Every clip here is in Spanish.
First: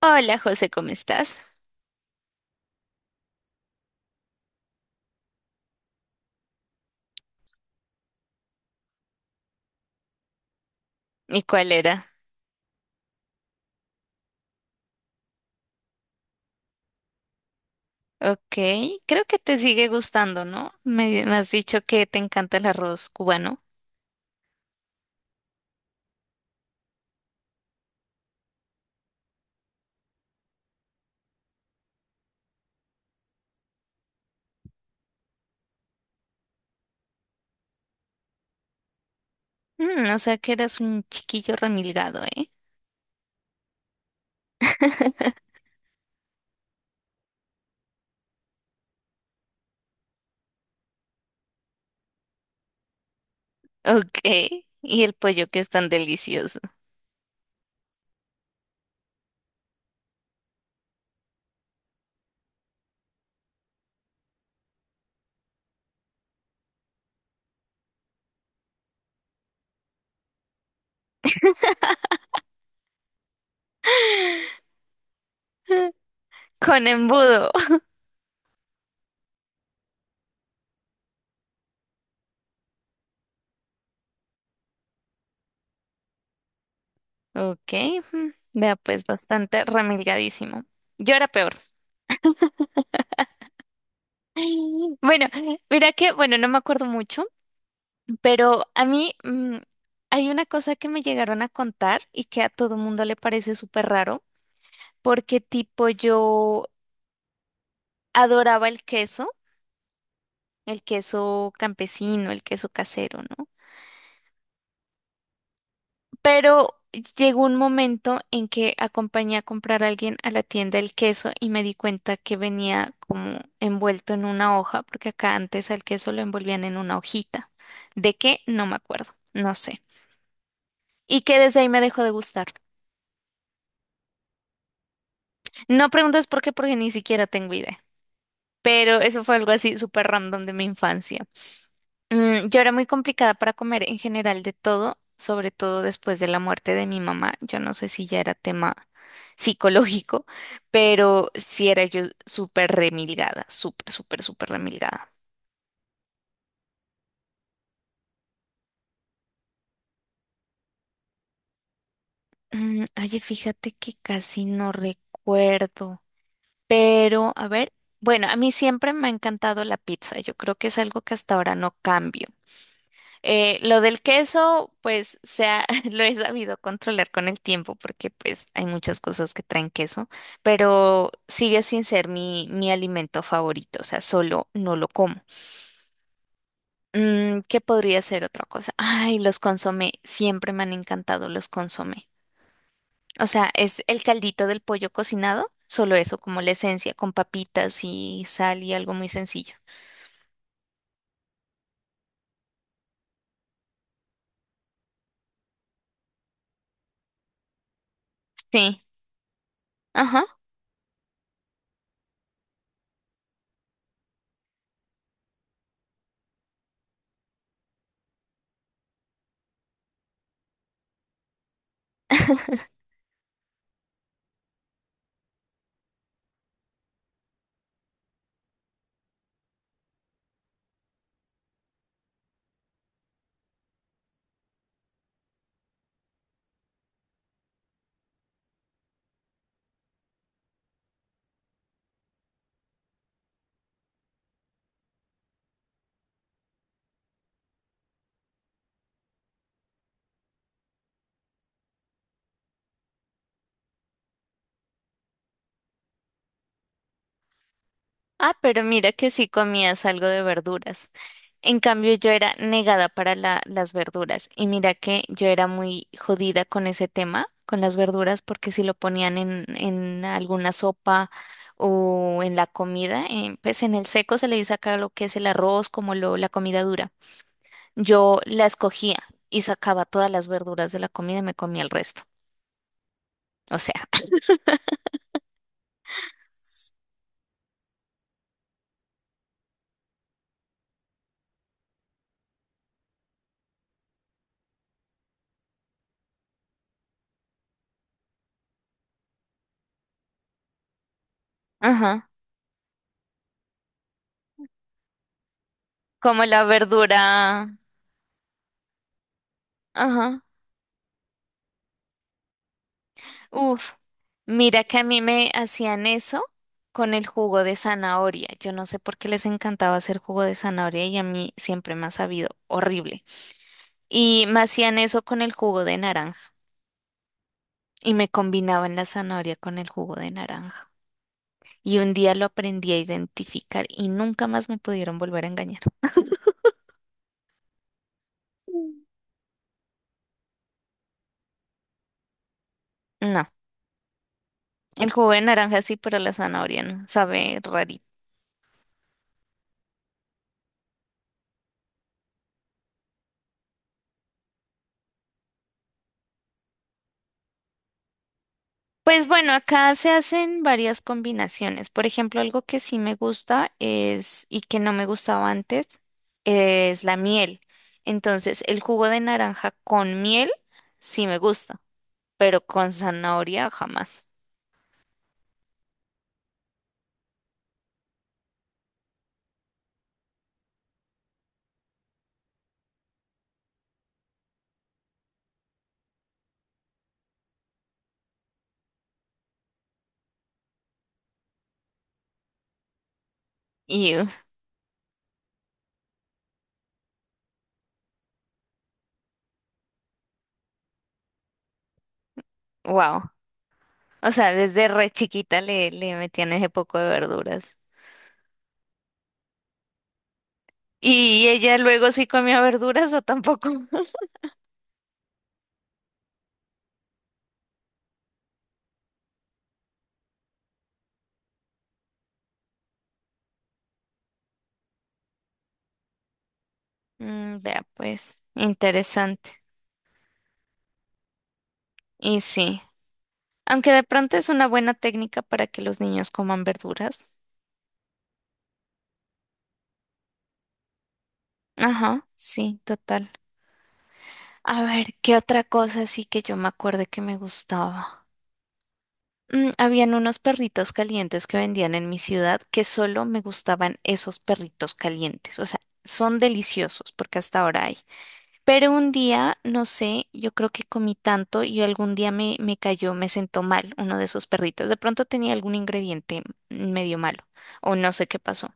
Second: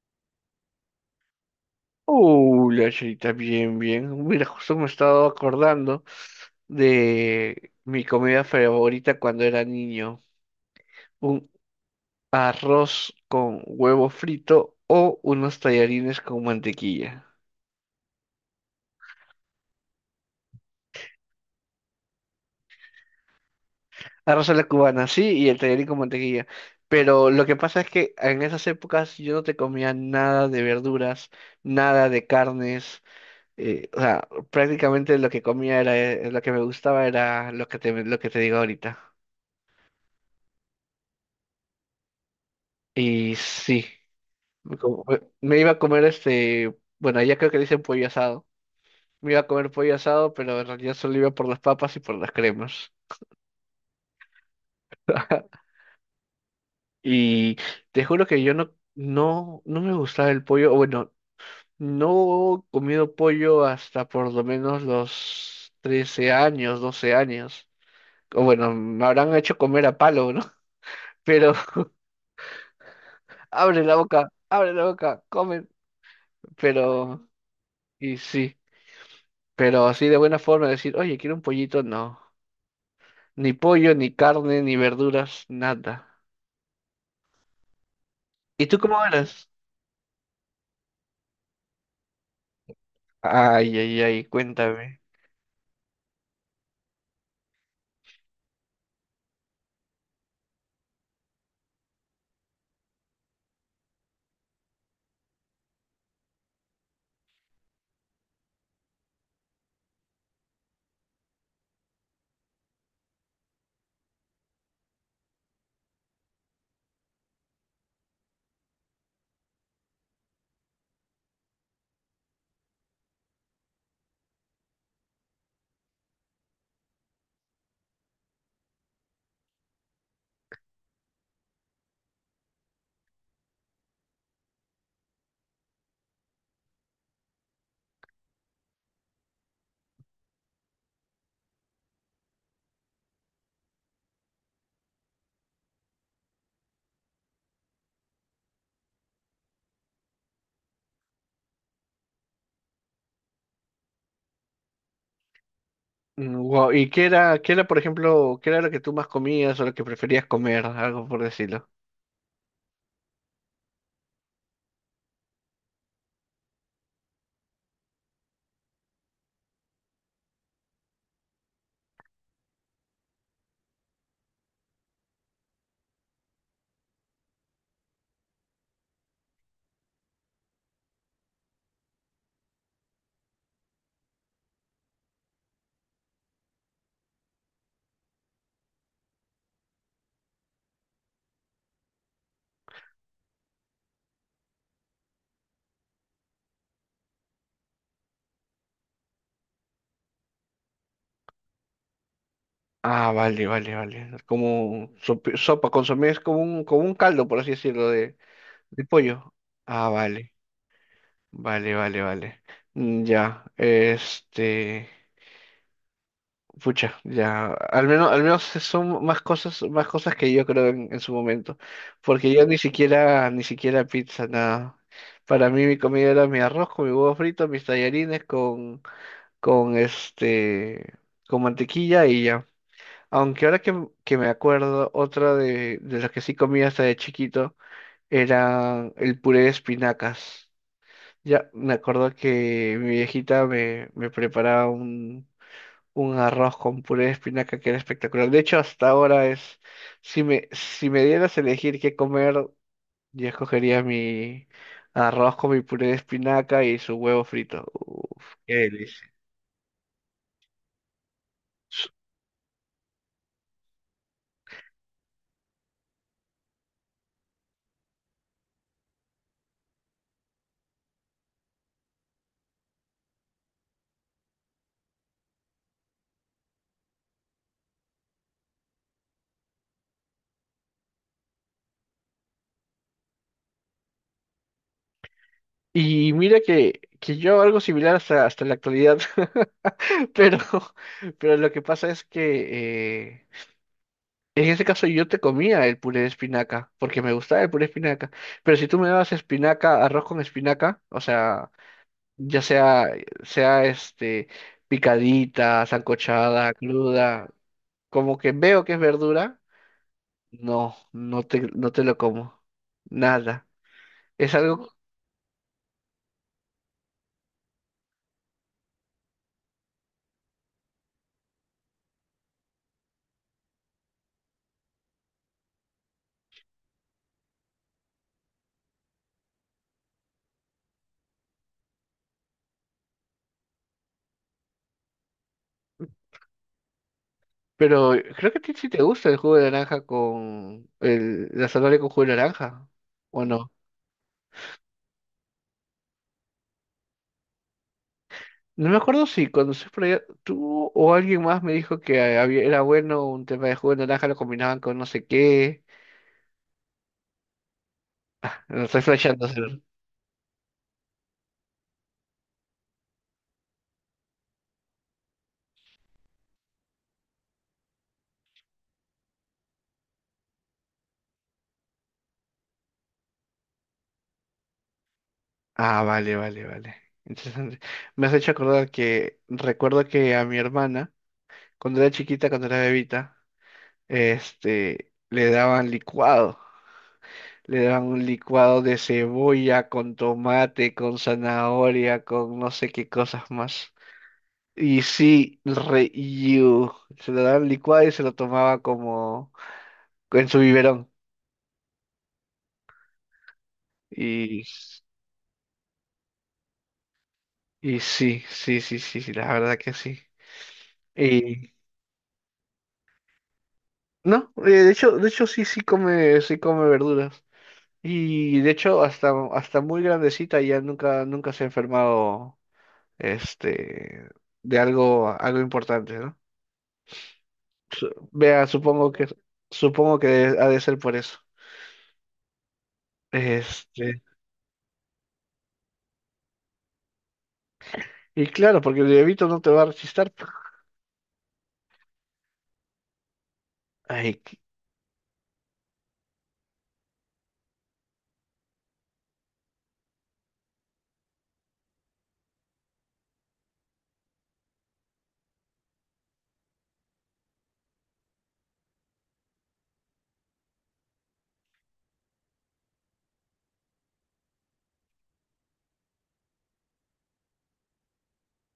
Hola José, ¿cómo estás? La chita, bien, bien. Mira, justo me estaba acordando de mi comida favorita cuando era niño. ¿Y Un cuál era? arroz con huevo frito o unos tallarines con mantequilla. Ok, creo que te sigue gustando, ¿no? Me has dicho que te encanta el arroz cubano. Arroz a la cubana, sí, y el tallarín con mantequilla. Pero lo que pasa es que en esas épocas yo no te comía nada de verduras, nada de carnes. O sea, prácticamente lo que comía era, lo que me gustaba era lo que te digo ahorita. Mm, o sea que eras un chiquillo remilgado, ¿eh? Y sí. Me co- Me iba a comer este, bueno, allá creo que le dicen pollo asado. Me iba a comer pollo asado, pero en realidad solo iba por las papas y por las cremas. Ok, y el pollo que es tan delicioso. Y te juro que yo no, no, no me gustaba el pollo. O bueno, no he comido pollo hasta por lo menos los 13 años, 12 años. O bueno, me habrán hecho comer a palo, ¿no? Pero abre la boca, comen. Con Pero, embudo. y sí, pero así de buena forma decir, oye, quiero un pollito, no. Ni pollo, ni carne, ni verduras, nada. Ok, mm, ¿Y vea tú cómo pues eras? bastante remilgadísimo. Yo era peor. Ay, ay, ay, cuéntame. Bueno, mira que, bueno, no me acuerdo mucho, pero a mí hay una cosa que me llegaron a contar y que a todo mundo le parece súper raro, porque tipo yo adoraba el queso campesino, el queso casero, ¿no? Pero llegó un momento en que acompañé a comprar a alguien a la tienda el queso y me di cuenta que venía como envuelto en una hoja, porque acá antes al queso lo envolvían en una hojita. ¿De qué? No me acuerdo, no sé. Y que desde ahí me dejó de gustar. No preguntes por qué, porque ni siquiera tengo idea. Pero eso fue algo así súper random de mi infancia. Mm, yo era muy complicada para comer en general de todo, sobre todo después de la muerte de mi mamá. Yo no sé si ya era tema psicológico, pero sí era yo súper remilgada, súper, súper, súper remilgada. Mm, wow. ¿Y qué era, por ejemplo, qué era lo que tú más comías o lo que preferías comer? Algo por decirlo. Mm, oye, fíjate que casi no recuerdo, pero a ver, bueno, a mí siempre me ha encantado la pizza. Yo creo que es algo que hasta ahora no cambio. Lo del queso, pues se lo he sabido controlar con el tiempo, porque pues hay muchas cosas que traen queso, pero sigue sin ser mi alimento favorito, o sea, solo no lo como. Mm, ¿qué podría ser otra cosa? Ay, los consomé, siempre me han encantado los consomé. O sea, es el caldito del pollo cocinado, solo eso, como la esencia, con papitas y sal y algo muy sencillo. Ah, vale, vale, vale. Como sopa, consomé es como un, caldo, por así decirlo, de Sí, pollo. Ah, ajá. vale, vale, vale, vale. Mm, ya, este. Pucha, ya, al menos, son más cosas, que yo creo en su momento, porque yo ni siquiera, pizza, nada. Para mí mi comida era mi arroz con mi huevo frito, mis tallarines con, con este, mantequilla y ya. Aunque ahora que, me acuerdo, otra de, las que sí comía hasta de chiquito era el puré de espinacas. Ya, me acuerdo que mi viejita me, preparaba un arroz con puré de espinaca que era espectacular. De hecho, hasta ahora es, si me, dieras a elegir qué comer, yo escogería mi arroz con mi puré de espinaca y su huevo frito. Uf, Ah, qué pero mira delicia. que sí comías algo de verduras. En cambio, yo era negada para la- las verduras. Y mira que yo era muy jodida con ese tema, con las verduras, porque si lo ponían en alguna sopa o en la comida, pues en el seco se le dice acá lo que es el arroz, como lo, la comida dura. Yo la escogía y sacaba todas las verduras de la comida y me comía el resto. O sea, Y mira que, yo hago algo similar hasta, la actualidad, pero, lo que pasa es que en ese caso yo te comía el puré de espinaca, porque me gustaba el puré de espinaca, pero si tú me dabas espinaca, arroz con espinaca, o sea, ajá, ya sea, sea este, picadita, como la sancochada, cruda, verdura, como que veo que es verdura, ajá. no, no te, lo como, nada. Uf, Es mira algo, que a mí me hacían eso con el jugo de zanahoria. Yo no sé por qué les encantaba hacer jugo de zanahoria y a mí siempre me ha sabido horrible. Y me hacían eso con el jugo de naranja y me combinaban la zanahoria con el jugo de naranja. Y un día lo aprendí a identificar y nunca más me pudieron volver a engañar. pero creo que a ti sí te Mm. gusta el jugo de naranja con, la zanahoria con jugo de naranja, ¿o No, no? el jugo de naranja sí, pero la zanahoria no, sabe rarito. No me acuerdo si cuando se por allá, tú o alguien más me dijo que era bueno un tema de jugo de naranja, lo combinaban con no sé qué. No estoy Pues flasheando. bueno, acá se hacen varias combinaciones. Por ejemplo, algo que sí me gusta es, y que no me gustaba antes, es la miel. Entonces, el jugo de naranja con miel sí me gusta, pero con zanahoria jamás. Ah, vale, vale, vale. Interesante. Me has hecho acordar que recuerdo que a mi hermana, cuando era chiquita, cuando era bebita, le daban licuado. Le daban un licuado de cebolla con tomate, con zanahoria, con no sé qué cosas más. Y Y sí, re you. Se lo daban licuado y se lo tomaba como en su biberón. wow. O sea, Y, desde re chiquita le metían ese poco de verduras. y, sí, sí, sí, sí, sí, la verdad que sí. ¿Y ella luego sí comía verduras o tampoco? No, de hecho, sí, sí come, verduras. Y de hecho, hasta, muy grandecita ya nunca, nunca se ha enfermado, este, de algo, importante, ¿no? Mm, vea, pues, Vea, supongo que, interesante. supongo que ha de ser por eso. Y sí. Aunque de Este, pronto es una buena técnica para que los niños coman verduras. y claro, porque el bebito no te va a rechistar. Ajá, sí, total. Ay, A ver, ¿qué otra cosa sí que yo me acuerdo que me gustaba? Mm, habían unos perritos calientes que vendían en mi ciudad que solo me gustaban esos perritos calientes. O sea, son deliciosos porque hasta ahora hay. Pero un día, no sé, yo creo que comí tanto y algún día me cayó, me sentó mal uno de esos perritos. De pronto tenía algún ingrediente medio malo o no sé qué pasó.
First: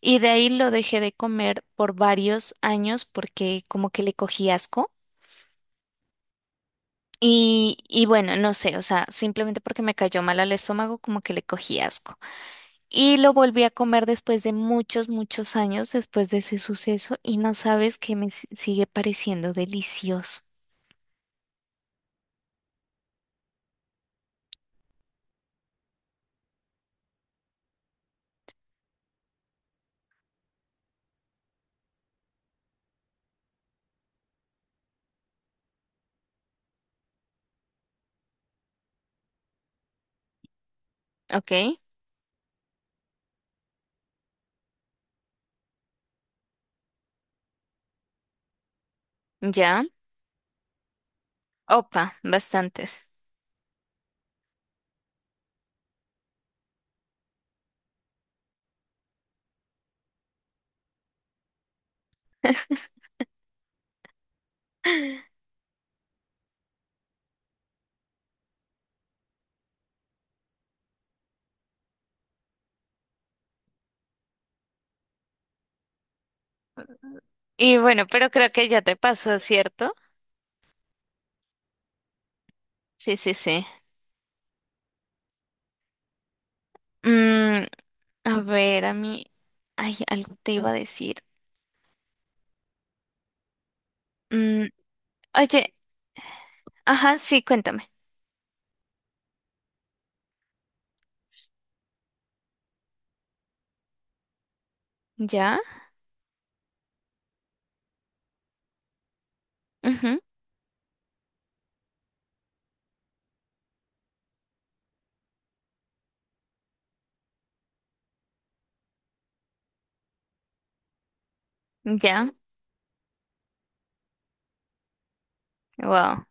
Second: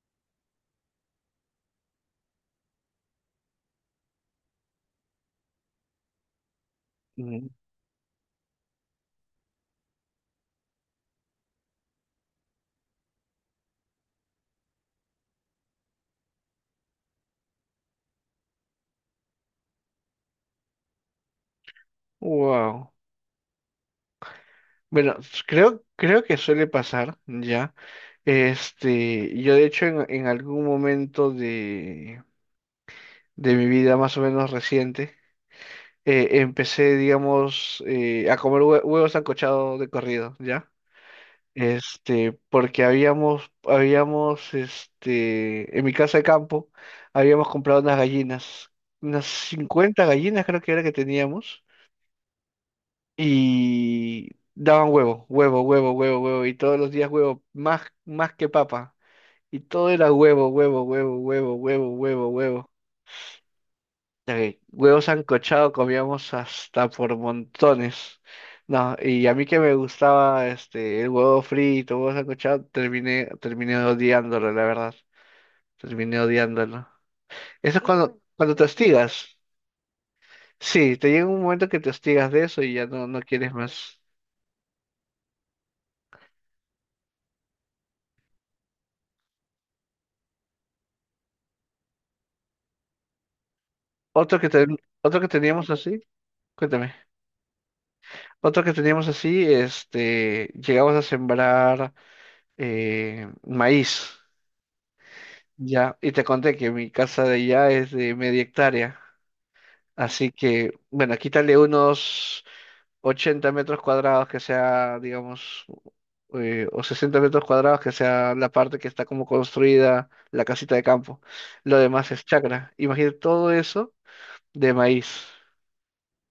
Y de ahí lo dejé de comer por varios años porque como que le cogí asco. mm, Y bueno, no sé, o sea, simplemente porque me cayó mal al estómago, como que le cogí asco. Y lo volví a comer después de muchos, muchos años después de ese suceso y no sabes que me si- sigue pareciendo delicioso. wow. Bueno, creo, que suele pasar, ya. Yo de hecho en, algún momento de mi vida más o menos reciente, empecé, digamos, a comer huevos ancochados de corrido, ¿ya? ¿Ok? Porque en mi casa de campo, habíamos comprado unas gallinas, unas Ya. 50 gallinas creo que era que teníamos, Opa, bastantes. y daban huevo, huevo, huevo, huevo, huevo, y todos los días huevo, más, que papa, y todo era huevo, huevo, huevo, huevo, huevo, huevo, huevo. Ok, huevos sancochado comíamos hasta por montones. No, y a mí que me gustaba el huevo frito, huevo sancochado, terminé, odiándolo, la verdad. Terminé odiándolo. Eso Y es bueno, cuando, pero creo te que ya te hostigas. pasó, ¿cierto? Sí, te llega un momento que te hostigas de eso y ya no, Sí, no sí, quieres sí. más. Mm, a ver, a mí, ay, algo te iba a decir. Mm, Otro que teníamos oye, así, cuéntame. ajá, sí, cuéntame. Otro que teníamos así, llegamos a sembrar maíz. Ya. Ya, y te conté que mi casa de allá es de media hectárea, Ujú. así que, bueno, quítale unos 80 metros cuadrados que sea, digamos, o 60 metros cuadrados que sea la parte que está como construida, la casita de campo. Lo demás es Ya. chacra. Imagínate todo eso de maíz. Wow.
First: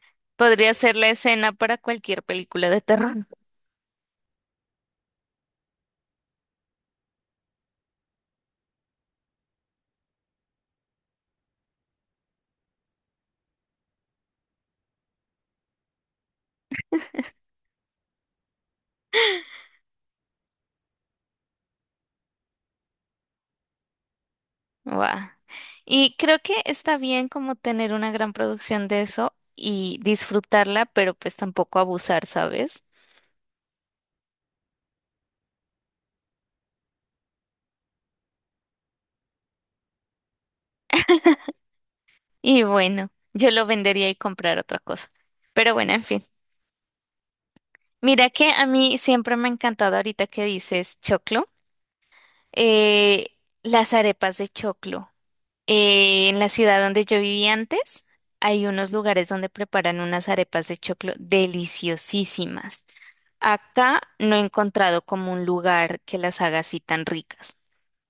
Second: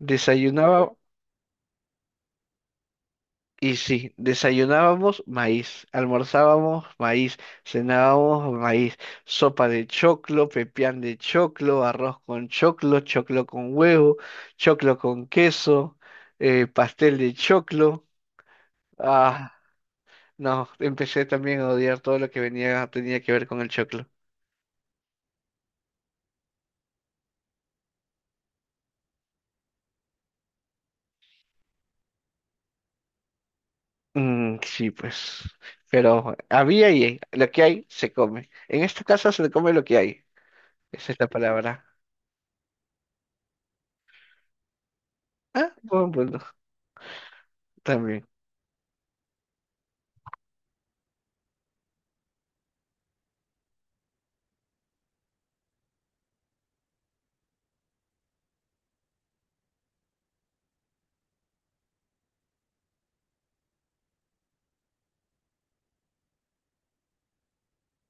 Wow. Podría ser la escena para cualquier película de terror. Y sí, desayunábamos maíz, almorzábamos maíz, cenábamos maíz, sopa de choclo, pepián de choclo, arroz con choclo, choclo con huevo, choclo con queso, pastel de choclo. Ah, no, empecé también a odiar todo lo que tenía que ver con el choclo. Wow. Y creo que está bien como tener una gran producción de eso y disfrutarla, pero pues tampoco abusar, ¿sabes? Mm, sí, pues. Pero había y hay. Lo que hay se come. En esta casa se come lo que hay. Esa es la palabra. Y bueno, yo lo vendería y comprar otra cosa. Ah, Pero bueno, en buen fin. punto, también. Mira que a mí siempre me ha encantado ahorita que dices choclo, eh, las arepas de choclo. En la ciudad donde yo viví antes, hay unos lugares donde preparan unas arepas de choclo deliciosísimas. Acá no he encontrado como un lugar que las haga así tan ricas.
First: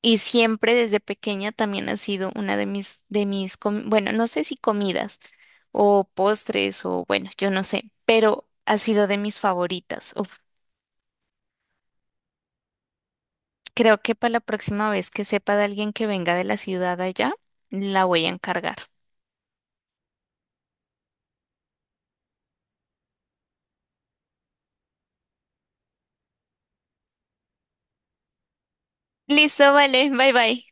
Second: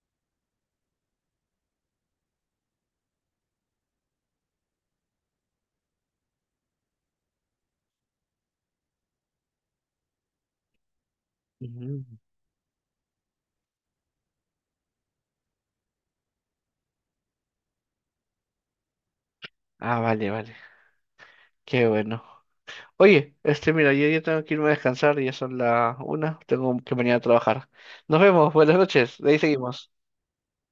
Y siempre desde pequeña también ha sido una de mis, com- bueno, no sé si comidas o postres o bueno, yo no sé, pero ha sido de mis favoritas. Uf, Ujú. creo que para la próxima vez que sepa de alguien que venga de la ciudad allá, la voy a encargar. Ah, vale, vale. Qué bueno. Oye, mira, yo ya tengo que irme a descansar, ya son las una, tengo que mañana a trabajar. Nos vemos, buenas noches, de ahí Listo, seguimos. vale, bye bye.